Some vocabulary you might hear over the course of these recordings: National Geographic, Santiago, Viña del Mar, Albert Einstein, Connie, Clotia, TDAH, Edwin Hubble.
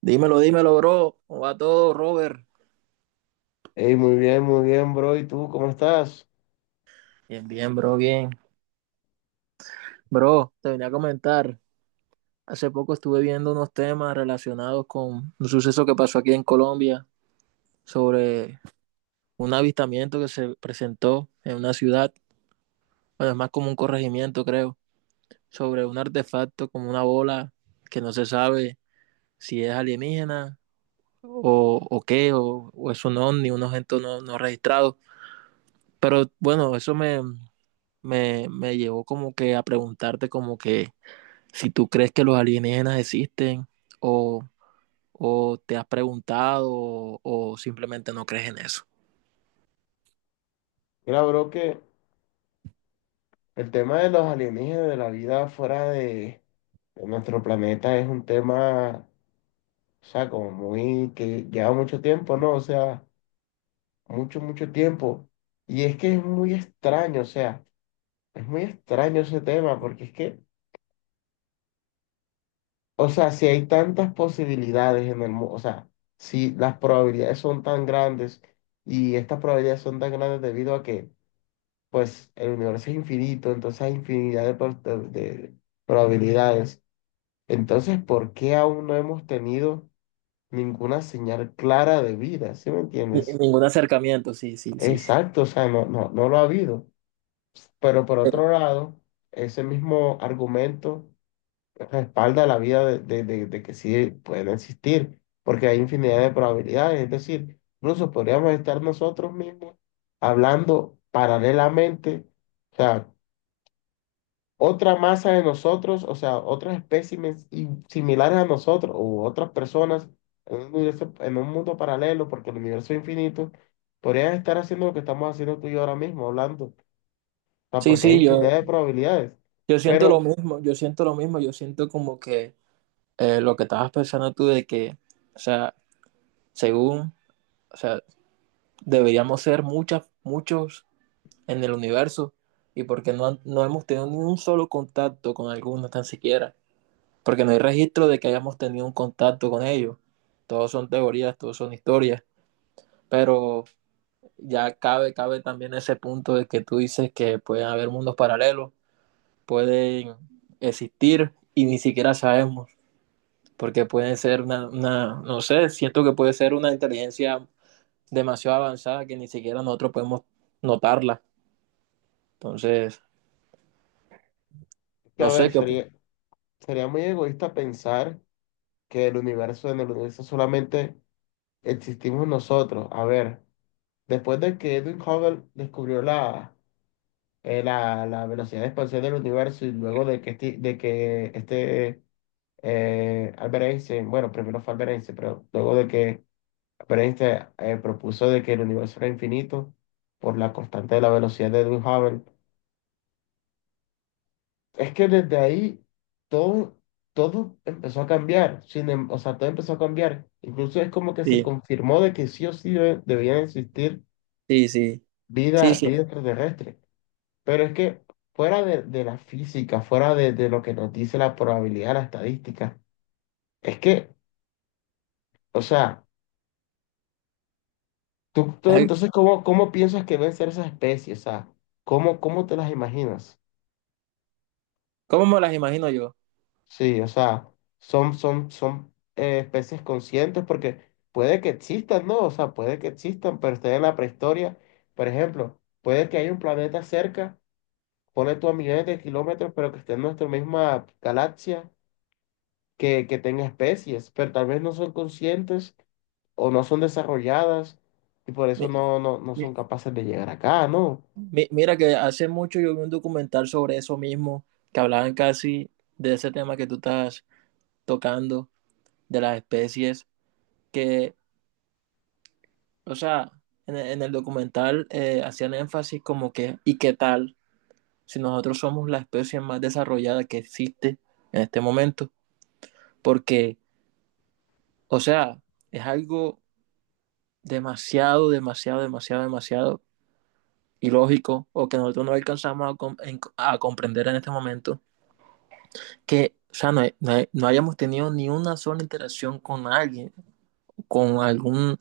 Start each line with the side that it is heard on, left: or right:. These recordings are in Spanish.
right: Dímelo, dímelo, bro. ¿Cómo va todo, Robert?
left: Hey muy bien, bro. ¿Y tú cómo estás?
right: Bien, bien. Bro, te venía a comentar. Hace poco estuve viendo unos temas relacionados con un suceso que pasó aquí en Colombia sobre un avistamiento que se presentó en una ciudad, bueno, es más como un corregimiento, creo, sobre un artefacto como una bola que no se sabe si es alienígena o qué, o es un ovni, un objeto no, no registrado. Pero bueno, eso me llevó como que a preguntarte como que si tú crees que los alienígenas existen o, o te has preguntado o simplemente no crees en eso.
left: Mira, bro, que el tema de los alienígenas, de la vida fuera de nuestro planeta es un tema, o sea, como muy, que lleva mucho tiempo, ¿no? O sea, mucho, mucho tiempo. Y es que es muy extraño, o sea, es muy extraño ese tema, porque es que, o sea, si hay tantas posibilidades en el mundo, o sea, si las probabilidades son tan grandes y estas probabilidades son tan grandes debido a que pues el universo es infinito, entonces hay infinidad de probabilidades. Entonces, ¿por qué aún no hemos tenido ninguna señal clara de vida? ¿Sí me entiendes?
right: Ningún acercamiento, sí, sí, sí.
left: Exacto, o sea, no, no, no lo ha habido. Pero por
right: Eh,
left: otro lado, ese mismo argumento respalda la vida de que sí pueden existir, porque hay infinidad de probabilidades. Es decir, incluso podríamos estar nosotros mismos hablando paralelamente. O sea, otra masa de nosotros, o sea, otros espécimes similares a nosotros u otras personas en un universo, en un mundo paralelo, porque el universo es infinito, podrían estar haciendo lo que estamos haciendo tú y yo ahora mismo, hablando, o sea,
right: Sí,
left: porque hay
right: sí,
left: infinidad
right: yo,
left: de probabilidades.
right: yo siento
left: Pero,
right: lo mismo, yo siento lo mismo, yo siento como que lo que estabas pensando tú de que, o sea, según, o sea, deberíamos ser muchas, muchos en el universo y porque no, no hemos tenido ni un solo contacto con alguno tan siquiera. Porque no hay registro de que hayamos tenido un contacto con ellos. Todos son teorías, todos son historias, pero ya cabe, cabe también ese punto de que tú dices que pueden haber mundos paralelos, pueden existir y ni siquiera sabemos, porque pueden ser una no sé, siento que puede ser una inteligencia demasiado avanzada que ni siquiera nosotros podemos notarla. Entonces,
left: que a
right: no
left: ver,
right: sé qué.
left: sería muy egoísta pensar que el universo, en el universo solamente existimos nosotros. A ver, después de que Edwin Hubble descubrió la velocidad de expansión del universo y luego de que este, Albert Einstein, bueno, primero fue Albert Einstein, pero luego de que Albert Einstein propuso de que el universo era infinito por la constante de la velocidad de Edwin Hubble, es que desde ahí todo, todo empezó a cambiar, sin, em- o sea, todo empezó a cambiar. Incluso es como que se
right: Sí,
left: confirmó de que sí o sí debía existir
right: sí, sí. Sí,
left: vida,
right: sí.
left: vida extraterrestre. Pero es que fuera de la física, fuera de lo que nos dice la probabilidad, la estadística, es que, o sea, tú
right: Ay,
left: entonces, ¿cómo piensas que deben ser esas especies? O sea, ¿cómo te las imaginas?
right: ¿cómo me las imagino yo?
left: Sí, o sea, son especies conscientes porque puede que existan, ¿no? O sea, puede que existan, pero estén en la prehistoria. Por ejemplo, puede que haya un planeta cerca, pone tú a millones de kilómetros, pero que esté en nuestra misma galaxia que tenga especies, pero tal vez no son conscientes o no son desarrolladas y por eso no, no, no son
right: Mi-
left: capaces de llegar acá, ¿no?
right: Mira que hace mucho yo vi un documental sobre eso mismo, que hablaban casi de ese tema que tú estás tocando, de las especies, que, o sea, en el documental hacían énfasis como que, ¿y qué tal si nosotros somos la especie más desarrollada que existe en este momento? Porque, o sea, es algo demasiado, demasiado, demasiado, demasiado ilógico o que nosotros no alcanzamos a comprender en este momento que, o sea, no, no hayamos tenido ni una sola interacción con alguien, con algún,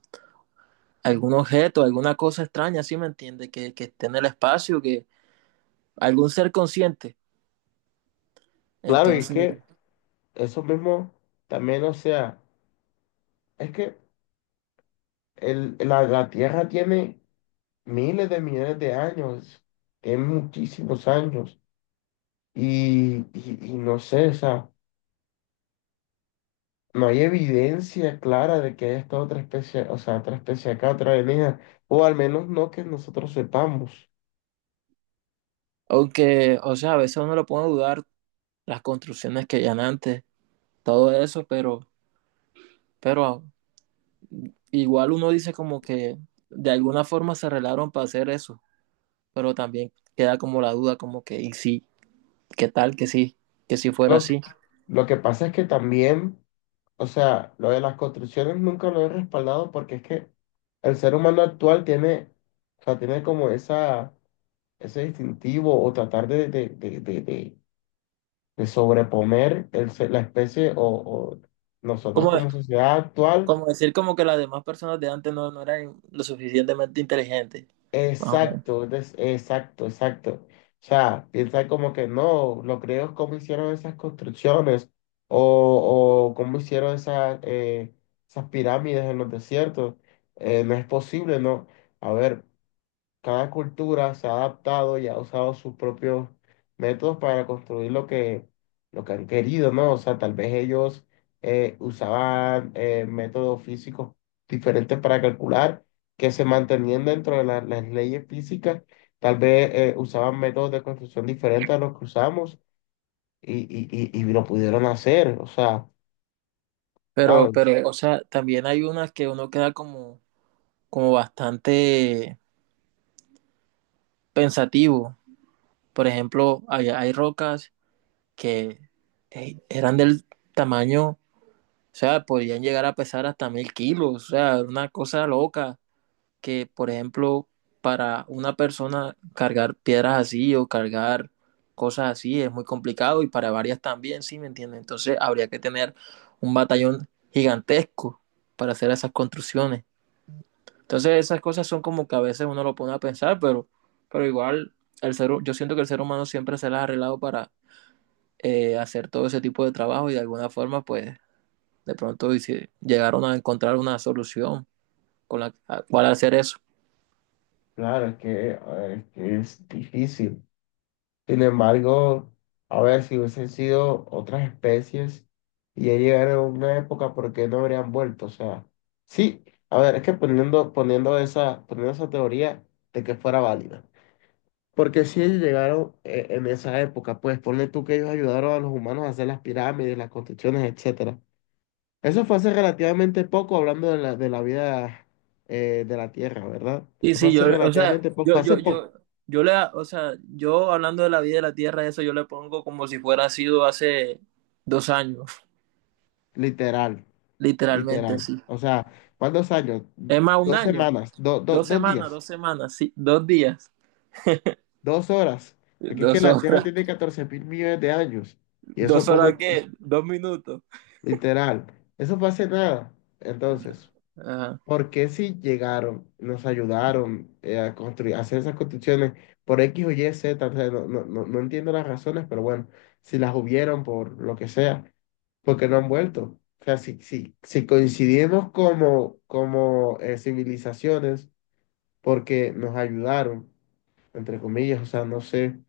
right: algún objeto, alguna cosa extraña, ¿sí me entiende? Que esté en el espacio, que algún ser consciente.
left: Claro, y es
right: Entonces,
left: que eso mismo también, o sea, es que la Tierra tiene miles de millones de años, tiene muchísimos años y no sé, o sea, no hay evidencia clara de que haya estado otra especie, o sea, otra especie acá, otra alienígena, o al menos no que nosotros sepamos.
right: aunque, o sea, a veces uno lo puede dudar, las construcciones que hayan antes, todo eso, pero igual uno dice como que de alguna forma se arreglaron para hacer eso, pero también queda como la duda, como que, y sí, ¿qué tal que sí, que si fuera
left: Lo
right: así?
left: Lo que pasa es que también, o sea, lo de las construcciones nunca lo he respaldado porque es que el ser humano actual tiene, o sea, tiene como esa, ese distintivo o tratar de sobreponer la especie o nosotros
right: Como,
left: como sociedad actual.
right: Como decir como que las demás personas de antes no, no eran lo suficientemente inteligentes, más o menos.
left: Exacto, exacto, exacto. O sea, piensa como que no, los griegos cómo hicieron esas construcciones o cómo hicieron esas pirámides en los desiertos. No es posible, ¿no? A ver, cada cultura se ha adaptado y ha usado sus propios métodos para construir lo que han querido, ¿no? O sea, tal vez ellos usaban métodos físicos diferentes para calcular que se mantenían dentro de las leyes físicas, tal vez usaban métodos de construcción diferentes a los que usamos y lo pudieron hacer, o sea,
right: Pero,
left: ¿sabes?
right: pero, o sea, también hay unas que uno queda como, como bastante pensativo. Por ejemplo, hay rocas que eran del tamaño, o sea, podían llegar a pesar hasta 1.000 kilos, o sea, era una cosa loca. Que, por ejemplo, para una persona cargar piedras así o cargar cosas así es muy complicado y para varias también, ¿sí me entiendes? Entonces habría que tener un batallón gigantesco para hacer esas construcciones. Entonces esas cosas son como que a veces uno lo pone a pensar, pero igual el ser, yo siento que el ser humano siempre se las ha arreglado para hacer todo ese tipo de trabajo y de alguna forma pues de pronto dice, llegaron a encontrar una solución con la cual hacer eso.
left: Claro, es que, es que es difícil. Sin embargo, a ver, si hubiesen sido otras especies y ya llegaron a una época, ¿por qué no habrían vuelto? O sea, sí, a ver, es que poniendo esa teoría de que fuera válida. Porque si ellos llegaron en esa época, pues ponle tú que ellos ayudaron a los humanos a hacer las pirámides, las construcciones, etcétera. Eso fue hace relativamente poco, hablando de la vida de la Tierra, ¿verdad?
right: Y
left: Eso fue
right: sí,
left: hace
right: yo, o sea,
left: relativamente
right: yo,
left: poco, hace
right: yo, yo,
left: poco,
right: yo le, o sea, yo hablando de la vida de la tierra, eso yo le pongo como si fuera sido hace 2 años,
left: literal.
right: literalmente,
left: Literal.
right: sí.
left: O sea, ¿cuántos años?
right: Es más, un
left: Dos
right: año,
left: semanas, do- do-
right: dos
left: dos
right: semanas,
left: días,
right: 2 semanas, sí, 2 días,
left: 2 horas. Porque es que
right: dos
left: la Tierra
right: horas,
left: tiene 14 mil millones de años. Y eso
right: dos
left: pone,
right: horas, ¿qué? 2 minutos.
left: literal, eso fue hace nada. Entonces,
right: Ajá,
left: ¿por qué si llegaron, nos ayudaron a construir, a hacer esas construcciones por X o Y, Z? O sea, no, no, no no entiendo las razones, pero bueno, si las hubieron por lo que sea. Porque no han vuelto. O sea, si coincidimos como civilizaciones, porque nos ayudaron, entre comillas, o sea, no sé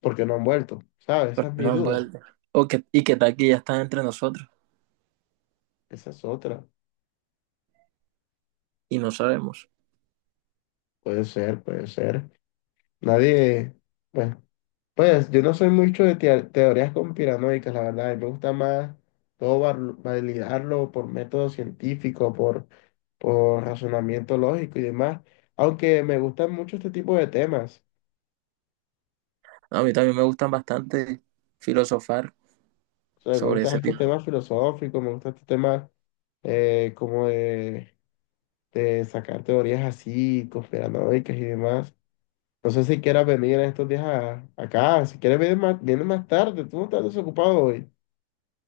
left: por qué no han vuelto, ¿sabes? Esa
right: pero
left: es mi
right: no han
left: duda,
right: vuelto. Y que tal que ya están entre nosotros
left: esa es otra.
right: y no sabemos.
left: Puede ser, puede ser. Nadie, bueno, pues yo no soy mucho de teorías conspiranoicas, la verdad, y me gusta más todo validarlo por método científico, por razonamiento lógico y demás, aunque me gustan mucho este tipo de temas,
right: A mí también me gustan bastante filosofar
left: o sea, me
right: sobre
left: gustan
right: ese
left: estos
right: tipo.
left: temas filosóficos, me gustan estos temas como de sacar teorías así, conspiranoicas y demás. No sé si quieras venir en estos días acá, si quieres venir más, vienes más tarde, tú no estás desocupado hoy.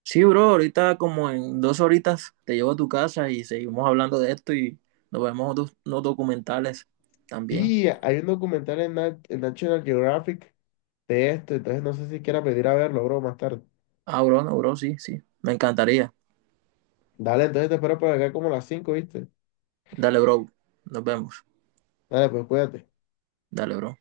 right: Sí, bro, ahorita como en 2 horitas te llevo a tu casa y seguimos hablando de esto y nos vemos otros unos documentales también.
left: Sí, hay un documental en National Geographic de esto, entonces no sé si quieras venir a verlo, bro, más tarde.
right: Ah, bro, no, bro, sí, sí, me encantaría.
left: Dale, entonces te espero por acá como a las 5, ¿viste?
right: Dale, bro, nos vemos.
left: Dale, pues cuídate.
right: Dale, bro.